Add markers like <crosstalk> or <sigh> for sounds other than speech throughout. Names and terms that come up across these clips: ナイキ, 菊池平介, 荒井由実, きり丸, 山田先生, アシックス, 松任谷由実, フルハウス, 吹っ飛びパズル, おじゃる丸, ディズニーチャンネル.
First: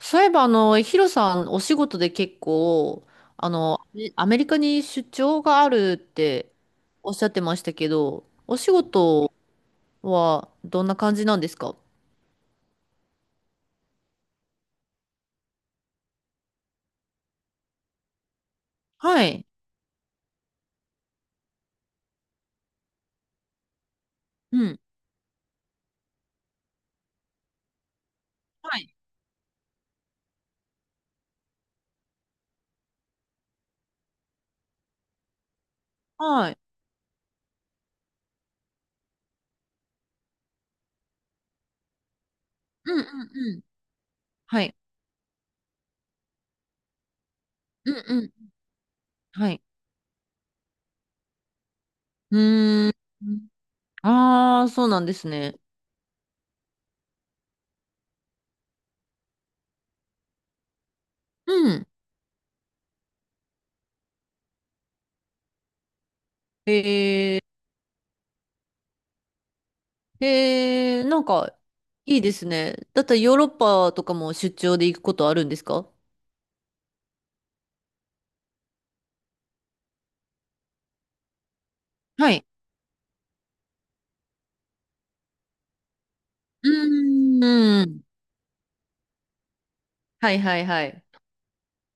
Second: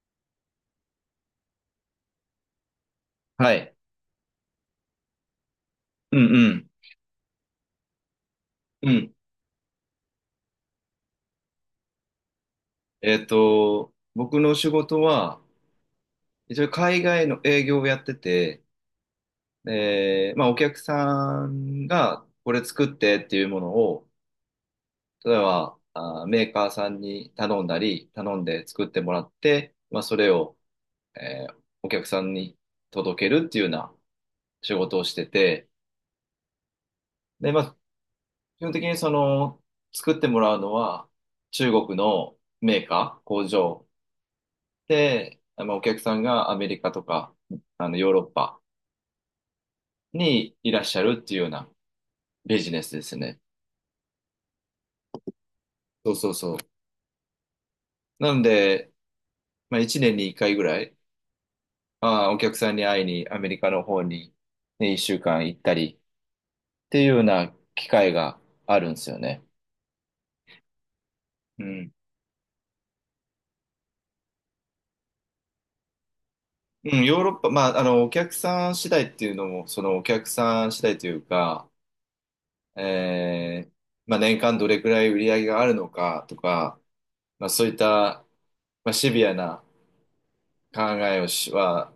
そういえば、ヒロさん、お仕事で結構、はい。アメリカに出張があるっうてんおっしゃってましたけど、お仕うん。うん。事はどんな感じなんですか？僕の仕事は、一応海外の営業をやってて、はい。まあお客さんがこれ作ってっていうものを、うん。例えば、メーカーさんに頼んだり、頼んでは作っい。てもらって、まあそれを、えーお客さんに届けるっていうような仕事をしてて、はい。で、まあ基本的にその、作ってもらうのは中国のメーうんうカー、ん工うん。場はい。で、まあ、お客さんがアメリカとか、うんヨーロうッん。パはい。にいらっしゃるっていうようなうビジネーん。スですね。ああ、そうなんですね。そうそうそう。なので、まあ、1年に1回ぐらい、うん。まあ、お客さんに会いにアメリカの方に、ね、1週間行ったりっていうようえな機会があるんですよね。なんか、うん。いいですね。だったらヨーロッパとかも出張で行くことあるんですか？うん、ヨーロッパ、まあ、お客さん次第っていうのも、そのお客さん次第というか、はい。えーまあ、年間どれくらい売り上げがあるのかとうか、まあ、そういっーん。た、まあ、シビアなはいはい考はい。えをしは、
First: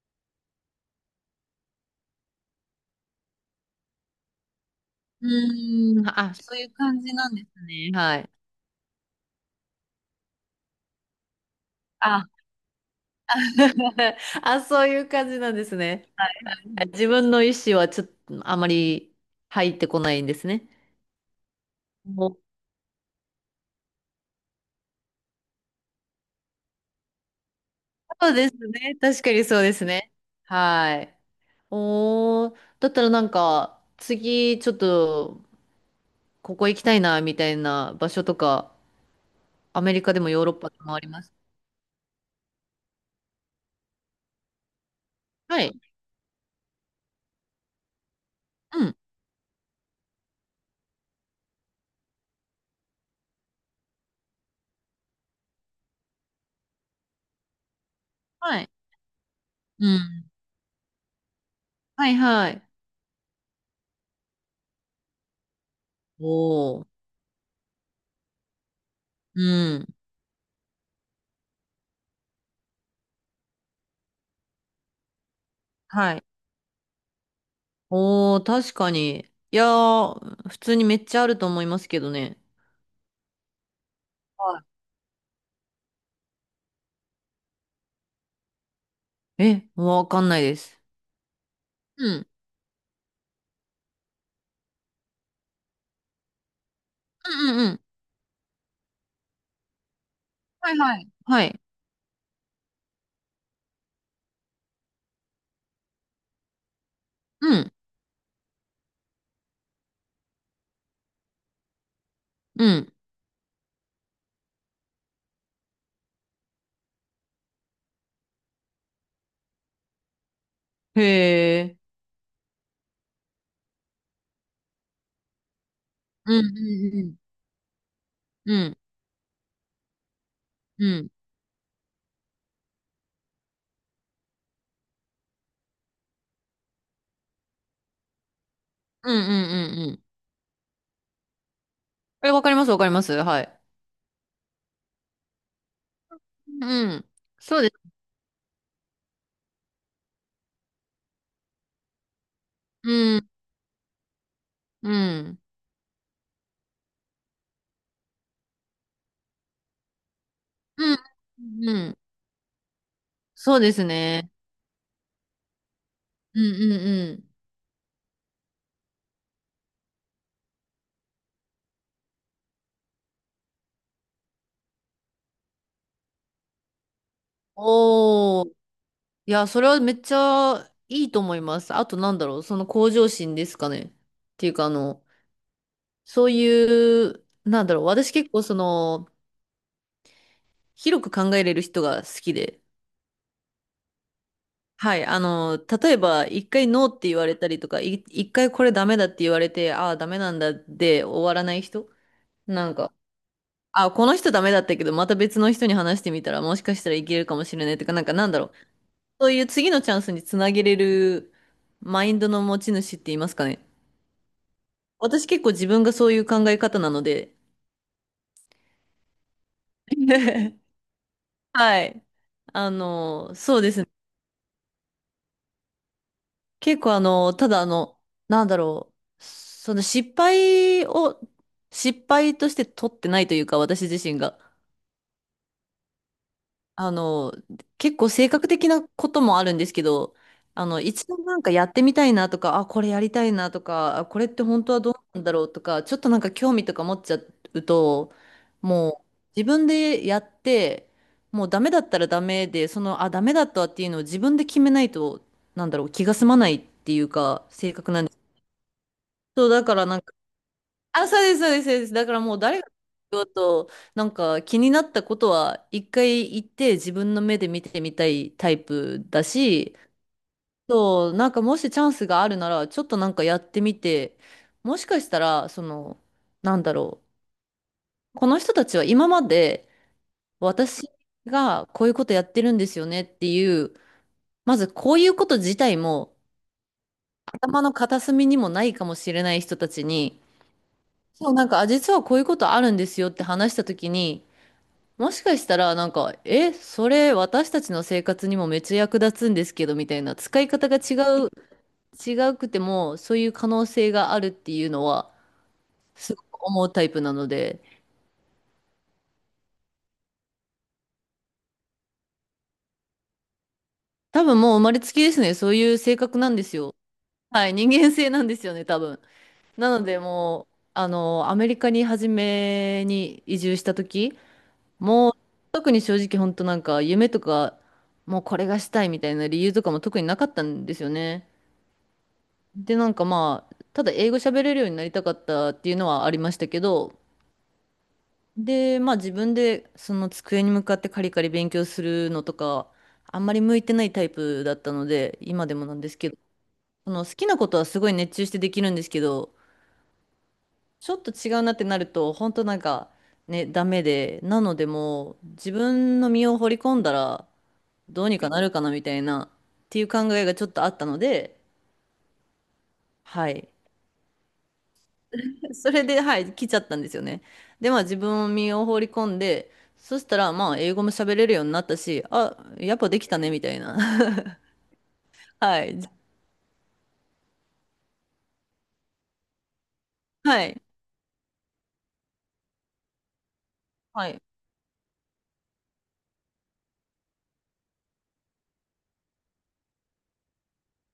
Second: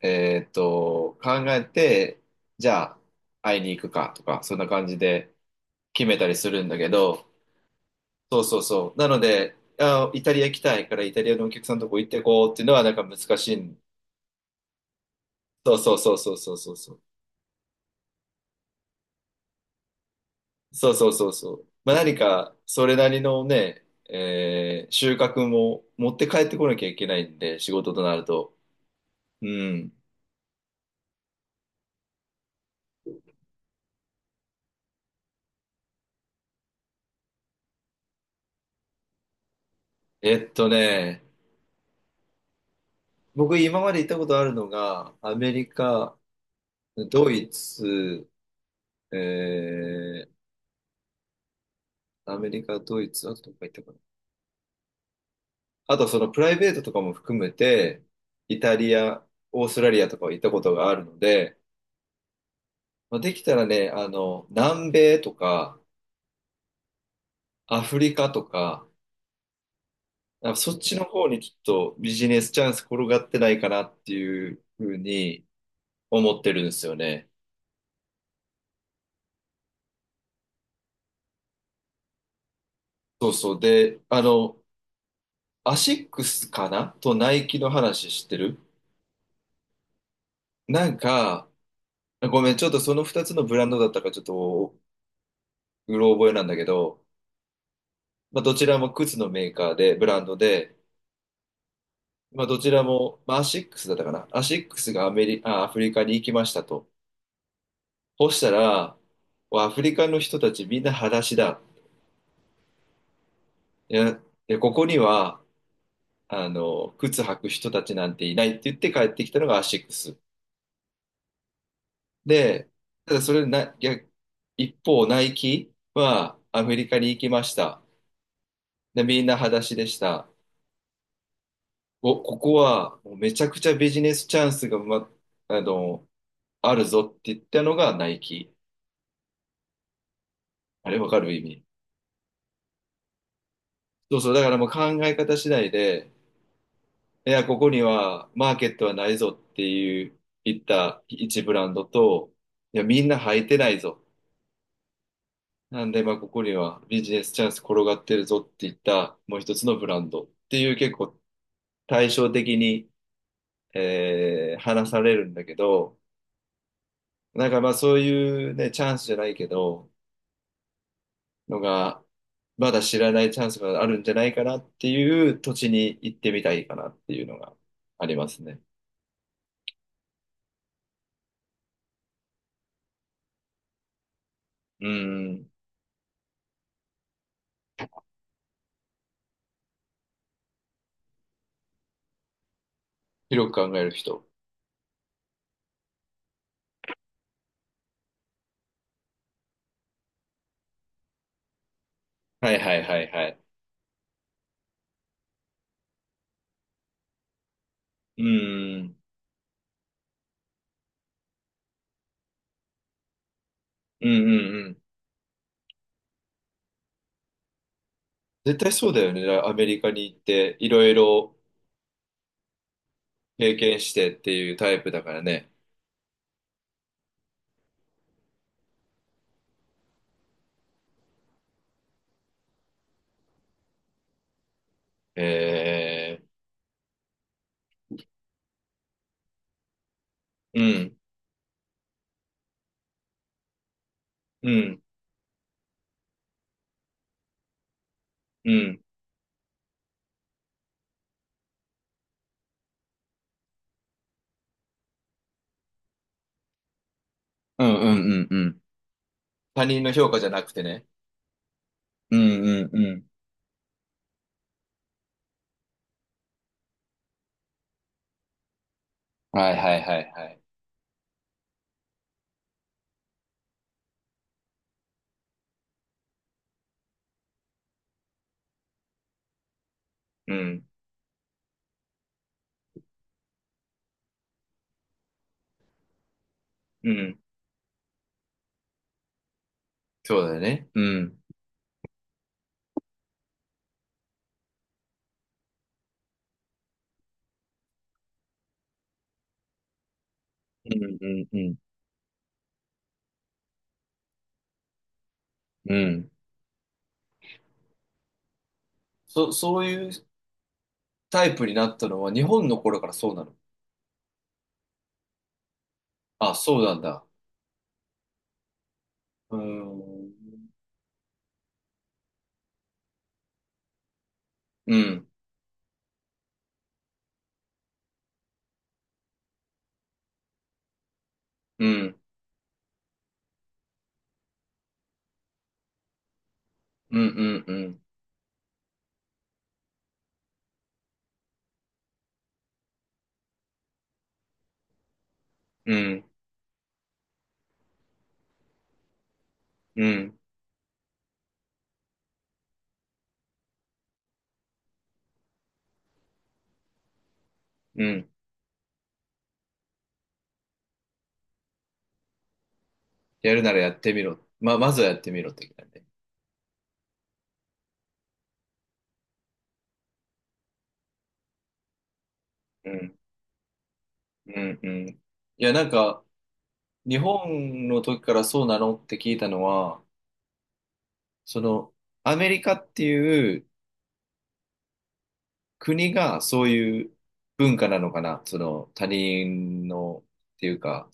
考えて、じゃあ、会いに行くかとか、そんな感じうでー決ん、めたあ、りすそうるいんうだけ感じど、なんですね。はい。そうそうそう。なので、あ、イタリア行きたいから、イタリアのお客さんのとこ行ってあ、こうっていうのは、なんか難しいん。<laughs> あ、そういう感じなんでそすうそうね。そうそうそうそうそう。自分の意思はちょっとあまり入ってこないんですね。そうそうそうそう。まあ、何もうか、それなりのね、収穫も持って帰ってこなきゃいけないんで、仕事となるそうでと。すね。確かにうそうですん。ね。はい。おー、だったらなんか、次ちょっとここ行きたいな、みたいな場所とか、アメリカでもヨーロッパでもありね、ます？僕今まで行ったことあるのが、アメはリい。カ、ドイツ、うん。えアメリカ、ドイツ、あとどこか行ったかな。あとそのプライベートとかも含めて、はイい。タリア、オーストうラリアとん。かは行ったことがあるので、はいはい。まあ、できたらね、南米とか、おー。アフリカとか、うん。なんかそっちの方にちょっとビジネスチャンス転がってないかなっていうふうにはい。思ってるんですよね。おー、確かに。いやー、普通にめっちゃあると思いますけどね。そうそう。で、はアシックスかなとナイキの話知ってる？い。え、わかんないです。なんか、うん。ごめん、ちょっとその2つのブランドだったかちょっとうろ覚えなんだけど、うんうんうん。まあ、どちらも靴のメーカーで、ブランドはで、いはい。はい。まあ、どちらも、まあ、アシックスだったかな。アシックスがアフリカに行きましたと。うん。そしたら、アフリカの人たちみんな裸足だ。うん。いや、で、ここには、靴履く人たちなんていないって言って帰ってきたのがアシックス。へえ。で、ただそれな、逆一方、ナイキうはんアメリカうにん行きました。うん。で、みんな裸足でした。うん。お、ここはもうめちゃくちゃビジネスチャンスが、ま、あの、あるぞって言ったのがナイキ。うんうんうんうんうん。あれわかる、意味？え、わかりますわかります。はい。そうそう、だからもう考え方次第で、うん。いや、こそうでこにす。はマーケットはないぞっていう言った一ブランドと、いや、みんうなん。履いてないぞ。うん。なんで、まあ、ここにはビジネスチャンス転がってるぞって言ったもう一つのブランドっていうう結ん。構うん。対照的に、そうですね。話されるんだけど、うんうんうん。なんかまあそういうね、チャンスじゃないけど、のが、まだ知らないチャンスがあるんじゃないかなっていう土地に行ってみたいかなっていうのがありますおー。ね。いや、それはめっちゃいいと思います。あとなんだろう、その向上心ですかね。っていうか、うん。そういう、なんだろう、私結構その、広く考えれる人が好きで。広く考える人。はい、あの、例えば、一回ノーって言われたりとか、一回これダメだって言われて、ああ、ダメなんだで終わらない人、はいなんはいか、はいはい。ああ、この人ダメだったけど、また別の人に話してみたら、もしかしたらいけるかもしれないとか、なんかうなんだろう、ん。そういう次のチャンスにつなげれるマインドの持ち主って言いますかね。うんうんうん。私結構自分がそういう考え方なので。絶対そうだよね。アメリカに行って、<laughs> いろいろはい。あの、経そうで験すね。してっていうタイプだからね。結構あの、ただあの、なんだろう。その失敗を、失敗として取ってないというか、私自身が。えあの、結構性格的なこともあるんですけど、うん、一度なんかやってみたいなとか、あ、これやりたいなとか、あこれってう本当はん、どうなんだろうとか、ちょっとなんか興味とか持っちゃうと、うん。もう自分でやって、もうダメだったらダメで、その、あ、ダメだったっていうのを自分で決めないと、なんだろう、気が済まないっていうか、う性んう格なんでんうんす。うん。そう、だ他か人らのなん評か、価じゃなくてね。あ、そうです、そうです、そうです。だかうんらもう誰うがんうん。言おうと、なんか気になったことは一回行って自分の目で見てみたいタイプだはいはし、いはいはい。そう、なんかもしチャンスがあるなら、ちょっとなんかやってみて、もしかしたら、その、なんだろう、この人たちは今までうん、私がこういうことやってるんですよねっていう、まずこういうこと自体もうん。頭の片隅にもないかもしれない人たちそに、うだよね。うん。そう、なんか、あ、実はこういうことあるんですよって話したときに、もしかしたら、なんか、え、それ私たちの生活にもめっちゃ役立つんですけど、みたいな、使いう方が違んうんう、うん違うくても、そういう可能性があるっていうのは、うん。すごく思うタイプなので、そういうタイプになったのは日本の頃からそうなの？多分もう生まれつきですね、そういう性格なあ、んですそうなよ。んだ。はい、人間性なんですよね、多分。うーなので、ん。もう、アメリカに初めに移住した時うん。もう、特に正直、本当なんか、夢とか、もうこれがしたいみたいな理由とかも特になかったんですよね。うん。で、なんかまあ、ただ英語喋れるようになりたかったっていうのはありましたけど、うん。うん。で、まあ自分でその机に向かってカリカリ勉強するのとか、あんまり向いてないタイプだったので、今でもうなんですん。けど、その好きなことはすごい熱中してできるんですけど、うん。ちょっと違うなってなると、本当なんかね、ダメで、なのでもう自分の身を掘り込んだらうどん。うにかなるかなみたいなっていう考えがちょっとあったので、はやるい。ならやってみろ。まずはやってみろって <laughs> 感そじ。れで、はい、来ちゃったんですよね。で、まあ自分を身を放り込んで、そしたら、まあ英語も喋れるようになったし、あ、うやっぱん。できたね、みたいな。う <laughs> ん。うん。いや、はなんい。か、日本の時からそうなのって聞いたのは、はい。その、アメリカっていうはい。国がそういう文化なのかな。その、他人の、っていうか、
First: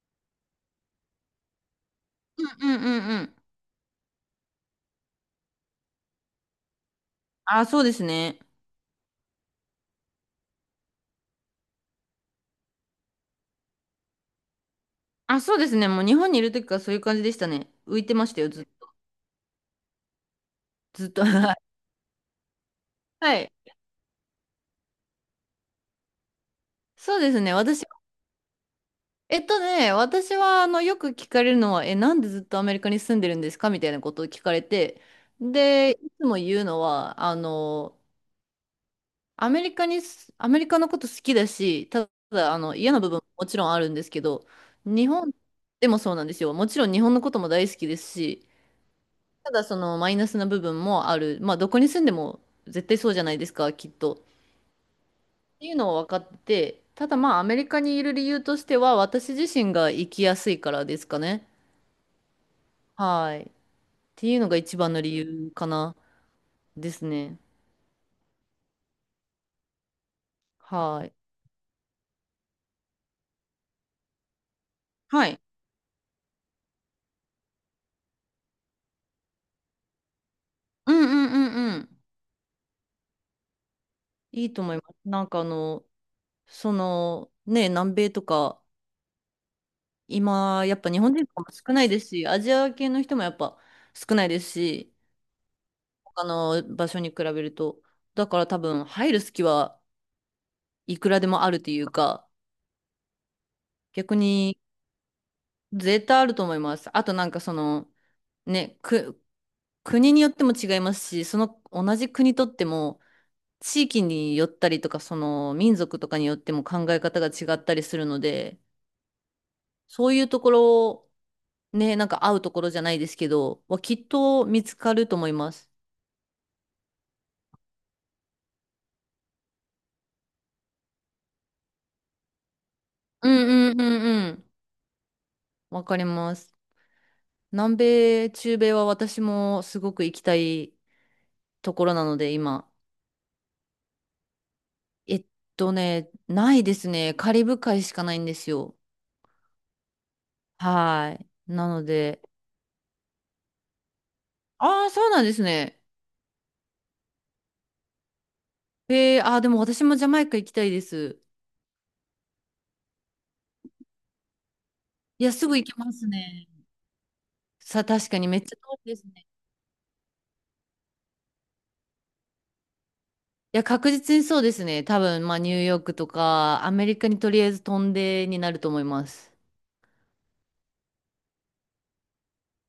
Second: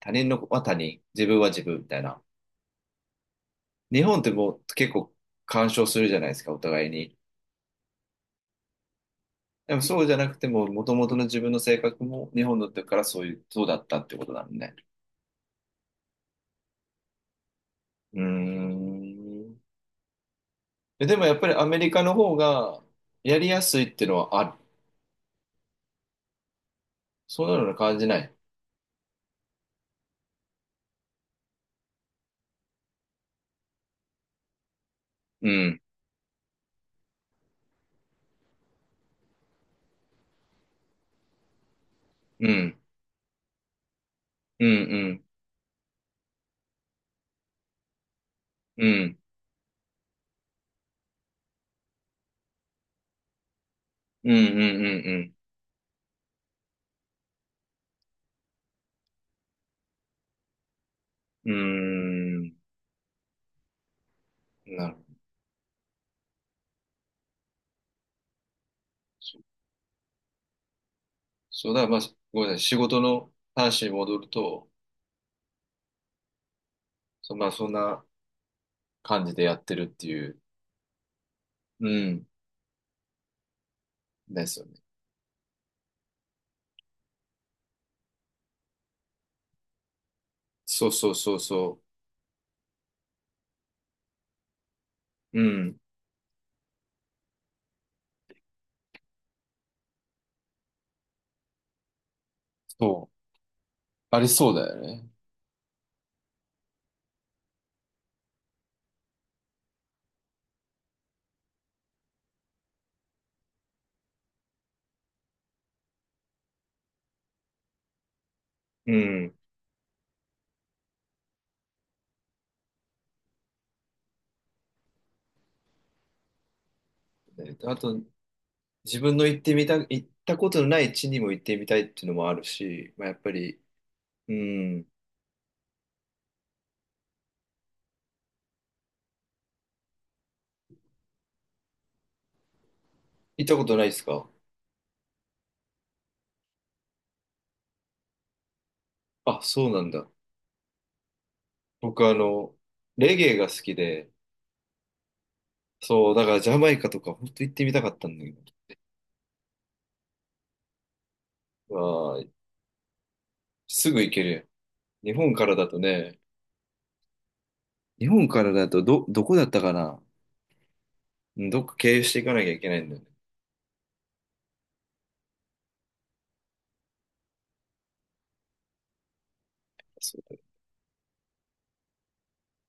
他人のは他人、自分は自分みたいな。うんうんうんうん。日本ってもう結構干渉するじゃないですか、お互いに。あ、そうですね。でもそうじゃなくても、もともとの自分の性格も日本だったからそういう、そうだったってことなのね。あ、そうですね。もう日本にいる時からそういう感じでしたね。浮いてうーましたよ、ん。ずっでと。<laughs> もやっぱはりい。アメリカの方がはやりい。やすいっていうのはある？そうですそんね。なの感じない？えっとね、私は、あの、よく聞かれるのは、え、なんでずっとアメリカに住んでるんですかみたいなことを聞かれて、うん、で、いつも言うのは、アメリカのこと好きだし、たうだ、あの、ん、嫌な部分ももちろんあるんですけど、うん、う日ん、本でもそうなんですよ。もちろん日本のことも大好きですし、うん、ただそのマイナスな部分もある。まあ、どこに住んでも絶対そうじゃないですか、きっと。っうん、うん、ていうのを分かってて、ただまあ、アメリカにいる理由としては、私自身が生きやすいからですかね。うん、うん。うーはい。っていうのがん。一な番るほの理ど。由かな、ですね。そうはい。そうだ、まあ、ごめんなさい。仕事の話に戻ると、はい。そ、まあ、そんな、感じでやってるっていう。うんうんうんううん。ん。でいいすとよ思いね。ます。その、ね、南米とか、今、やっそぱう日そ本う人そとうかも少そないですし、アジア系の人もやっぱ少ないですし、う。うん。他の場所に比べると。だから多分、入る隙はいくらでもあるというか、そう。逆ありそうにだよね。絶対あると思います。あとなんかその、ね、く、国によっても違いますし、その同じ国とっても、地域によったりとか、その民族とかによっても考え方が違ったりするので、うん。そういうところね、なんか会うところじゃないですけど、はきっと見つかると思います。であと、自分の行ってみた、行ったことのない地にも行ってみたいっていうのもあるし、まあ、やっうぱんり、うんうんううん。ん。わかります。南米、中米は私もすごく行きたいところなので、今。行ったことないですか？えっとね、ないですね。カリブ海しかないんですよ。あ、そうなんだ。はい。なの僕、で、レゲエが好きで、ああ、そうなんですね。そう、だからジャマイカとか本当行ってみたかったんだけえー、ああ、でも私もジャマイカ行きたいです。ど、わあ、すぐ行けるやん。日いや、本かすらぐ行だけとますね、ね。さあ、日確か本にめっからちゃだ遠といですどね。こだったかな。うん、どっか経由していかなきゃいけないんだよね。いや、確実にそうですね。多分、まあ、ニューヨークとか、アメリカにとりあえず飛んでになると思います。そ